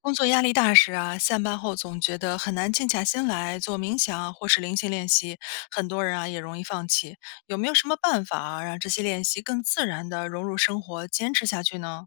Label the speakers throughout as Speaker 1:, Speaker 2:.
Speaker 1: 工作压力大时啊，下班后总觉得很难静下心来做冥想或是灵性练习，很多人啊也容易放弃。有没有什么办法啊，让这些练习更自然的融入生活，坚持下去呢？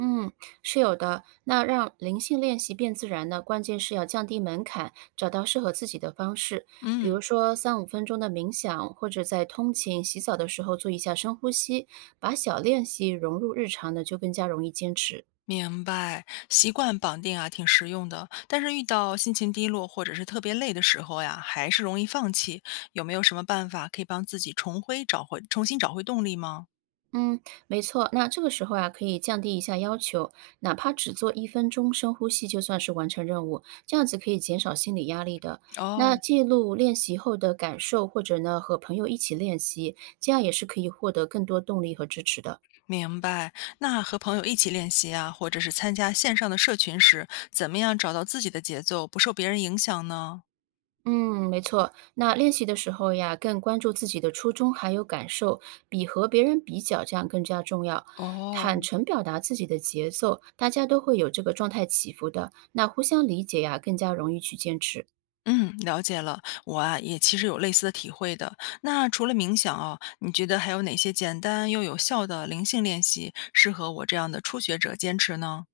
Speaker 2: 嗯，是有的。那让灵性练习变自然呢，关键是要降低门槛，找到适合自己的方式。比如
Speaker 1: 嗯，
Speaker 2: 说3~5分钟的冥想，或者在通勤、洗澡的时候做一下深呼吸，把小练习融入日常呢，就更加容易坚持。
Speaker 1: 明白，习惯绑定啊挺实用的，但是遇到心情低落或者是特别累的时候呀，还是容易放弃。有没有什么办法可以帮自己重新找回动力吗？
Speaker 2: 嗯，没错。那这个时候啊，可以降低一下要求，哪怕只做一分钟深呼吸，就算是完成任务，这样子可以减少心理压力的。那
Speaker 1: 哦。
Speaker 2: 记录练习后的感受，或者呢和朋友一起练习，这样也是可以获得更多动力和支持的。
Speaker 1: 明白。那和朋友一起练习啊，或者是参加线上的社群时，怎么样找到自己的节奏，不受别人影响呢？
Speaker 2: 嗯，没错。那练习的时候呀，更关注自己的初衷还有感受，比和别人比较这样更加重要。坦
Speaker 1: 哦，
Speaker 2: 诚表达自己的节奏，大家都会有这个状态起伏的，那互相理解呀，更加容易去坚持。
Speaker 1: 嗯，了解了。我啊，也其实有类似的体会的。那除了冥想哦，你觉得还有哪些简单又有效的灵性练习适合我这样的初学者坚持呢？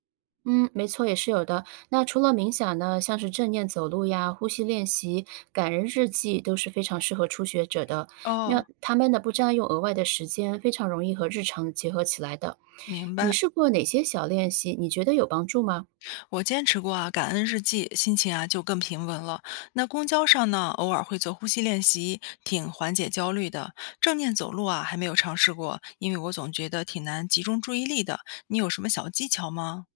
Speaker 2: 嗯，没错，也是有的。那除了冥想呢，像是正念走路呀、呼吸练习、感人日记都是非常适合初学者的。那
Speaker 1: 哦，
Speaker 2: 他们呢，不占用额外的时间，非常容易和日常结合起来的。
Speaker 1: 明
Speaker 2: 你
Speaker 1: 白。
Speaker 2: 试过哪些小练习？你觉得有帮助吗？
Speaker 1: 我坚持过啊，感恩日记，心情啊就更平稳了。那公交上呢，偶尔会做呼吸练习，挺缓解焦虑的。正念走路啊，还没有尝试过，因为我总觉得挺难集中注意力的。你有什么小技巧吗？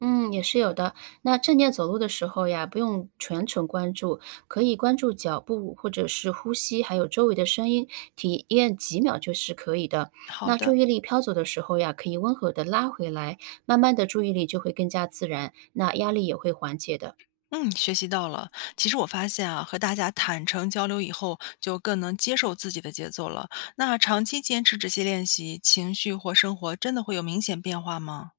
Speaker 2: 嗯，也是有的。那正念走路的时候呀，不用全程关注，可以关注脚步或者是呼吸，还有周围的声音，体验几秒就是可以的。
Speaker 1: 好
Speaker 2: 那注
Speaker 1: 的。
Speaker 2: 意力飘走的时候呀，可以温和的拉回来，慢慢的注意力就会更加自然，那压力也会缓解的。
Speaker 1: 嗯，学习到了。其实我发现啊，和大家坦诚交流以后，就更能接受自己的节奏了。那长期坚持这些练习，情绪或生活真的会有明显变化吗？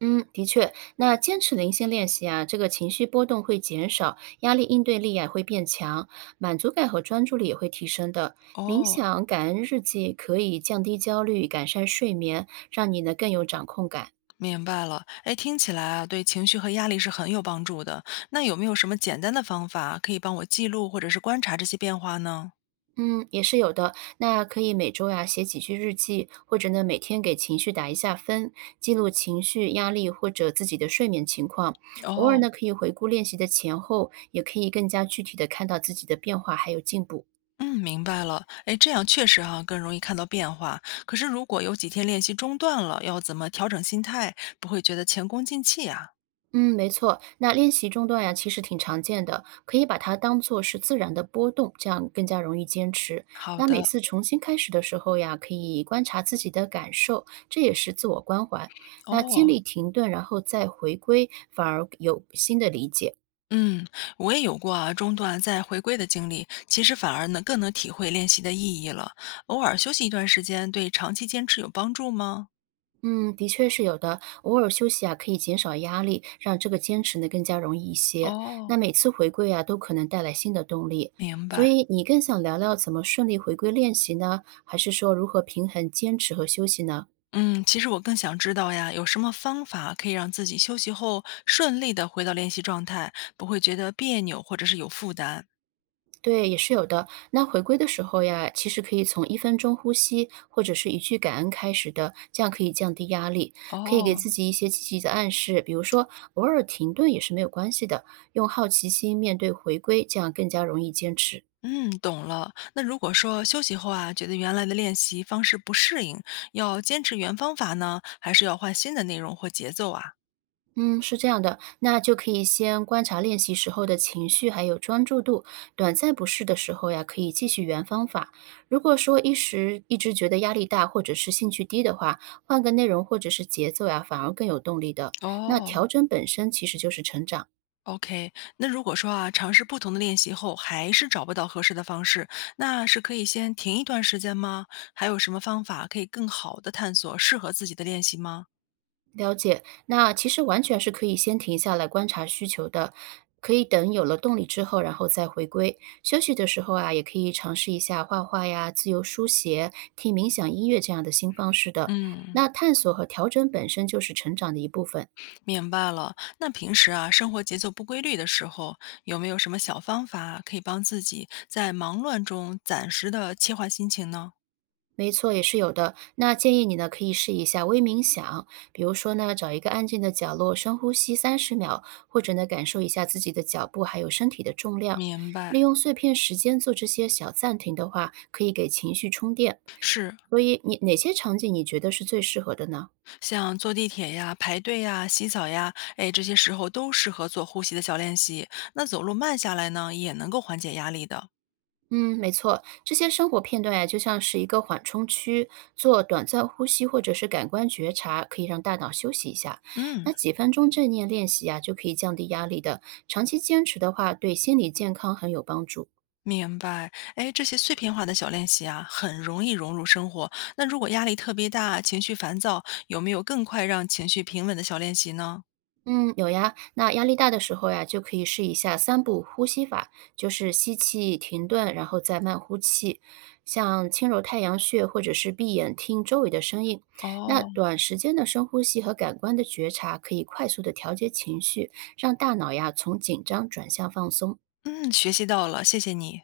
Speaker 2: 嗯，的确，那坚持零星练习啊，这个情绪波动会减少，压力应对力也会变强，满足感和专注力也会提升的。冥
Speaker 1: 哦，
Speaker 2: 想、感恩日记可以降低焦虑，改善睡眠，让你呢更有掌控感。
Speaker 1: 明白了，哎，听起来啊，对情绪和压力是很有帮助的。那有没有什么简单的方法可以帮我记录或者是观察这些变化呢？
Speaker 2: 嗯，也是有的。那可以每周呀、写几句日记，或者呢每天给情绪打一下分，记录情绪、压力或者自己的睡眠情况。偶尔
Speaker 1: 哦，
Speaker 2: 呢可以回顾练习的前后，也可以更加具体的看到自己的变化还有进步。
Speaker 1: 嗯，明白了。哎，这样确实哈、更容易看到变化。可是如果有几天练习中断了，要怎么调整心态，不会觉得前功尽弃啊？
Speaker 2: 嗯，没错。那练习中断呀，其实挺常见的，可以把它当做是自然的波动，这样更加容易坚持。
Speaker 1: 好
Speaker 2: 那每
Speaker 1: 的，
Speaker 2: 次重新开始的时候呀，可以观察自己的感受，这也是自我关怀。那经
Speaker 1: 哦。
Speaker 2: 历停顿，然后再回归，反而有新的理解。
Speaker 1: 嗯，我也有过啊，中断再回归的经历，其实反而能更能体会练习的意义了。偶尔休息一段时间，对长期坚持有帮助吗？
Speaker 2: 嗯，的确是有的。偶尔休息啊，可以减少压力，让这个坚持呢更加容易一些。那
Speaker 1: 哦，
Speaker 2: 每次回归啊，都可能带来新的动力。
Speaker 1: 明
Speaker 2: 所
Speaker 1: 白。
Speaker 2: 以你更想聊聊怎么顺利回归练习呢？还是说如何平衡坚持和休息呢？
Speaker 1: 嗯，其实我更想知道呀，有什么方法可以让自己休息后顺利的回到练习状态，不会觉得别扭或者是有负担？
Speaker 2: 对，也是有的。那回归的时候呀，其实可以从一分钟呼吸或者是一句感恩开始的，这样可以降低压力，可以给
Speaker 1: 哦，
Speaker 2: 自己一些积极的暗示，比如说偶尔停顿也是没有关系的，用好奇心面对回归，这样更加容易坚持。
Speaker 1: 嗯，懂了。那如果说休息后啊，觉得原来的练习方式不适应，要坚持原方法呢，还是要换新的内容或节奏啊？
Speaker 2: 嗯，是这样的，那就可以先观察练习时候的情绪，还有专注度。短暂不适的时候呀，可以继续原方法。如果说一时一直觉得压力大或者是兴趣低的话，换个内容或者是节奏呀，反而更有动力的。那
Speaker 1: 哦
Speaker 2: 调整本身其实就是成长。
Speaker 1: ，OK。那如果说啊，尝试不同的练习后还是找不到合适的方式，那是可以先停一段时间吗？还有什么方法可以更好的探索适合自己的练习吗？
Speaker 2: 了解，那其实完全是可以先停下来观察需求的，可以等有了动力之后，然后再回归。休息的时候啊，也可以尝试一下画画呀、自由书写、听冥想音乐这样的新方式的。
Speaker 1: 嗯，
Speaker 2: 那探索和调整本身就是成长的一部分，
Speaker 1: 明白了。那平时啊，生活节奏不规律的时候，有没有什么小方法可以帮自己在忙乱中暂时的切换心情呢？
Speaker 2: 没错，也是有的。那建议你呢，可以试一下微冥想，比如说呢，找一个安静的角落，深呼吸30秒，或者呢，感受一下自己的脚步还有身体的重量。
Speaker 1: 明
Speaker 2: 利
Speaker 1: 白，
Speaker 2: 用碎片时间做这些小暂停的话，可以给情绪充电。
Speaker 1: 是
Speaker 2: 所以，你哪些场景你觉得是最适合的呢？
Speaker 1: 像坐地铁呀、排队呀、洗澡呀，哎，这些时候都适合做呼吸的小练习。那走路慢下来呢，也能够缓解压力的。
Speaker 2: 嗯，没错，这些生活片段呀，就像是一个缓冲区，做短暂呼吸或者是感官觉察，可以让大脑休息一下。那
Speaker 1: 嗯，
Speaker 2: 几分钟正念练习呀，就可以降低压力的。长期坚持的话，对心理健康很有帮助。
Speaker 1: 明白。哎，这些碎片化的小练习啊，很容易融入生活。那如果压力特别大、情绪烦躁，有没有更快让情绪平稳的小练习呢？
Speaker 2: 嗯，有呀。那压力大的时候呀，就可以试一下3步呼吸法，就是吸气、停顿，然后再慢呼气。像轻揉太阳穴，或者是闭眼听周围的声音。那
Speaker 1: 哦，
Speaker 2: 短时间的深呼吸和感官的觉察，可以快速的调节情绪，让大脑呀从紧张转向放松。
Speaker 1: 嗯，学习到了，谢谢你。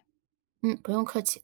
Speaker 2: 嗯，不用客气。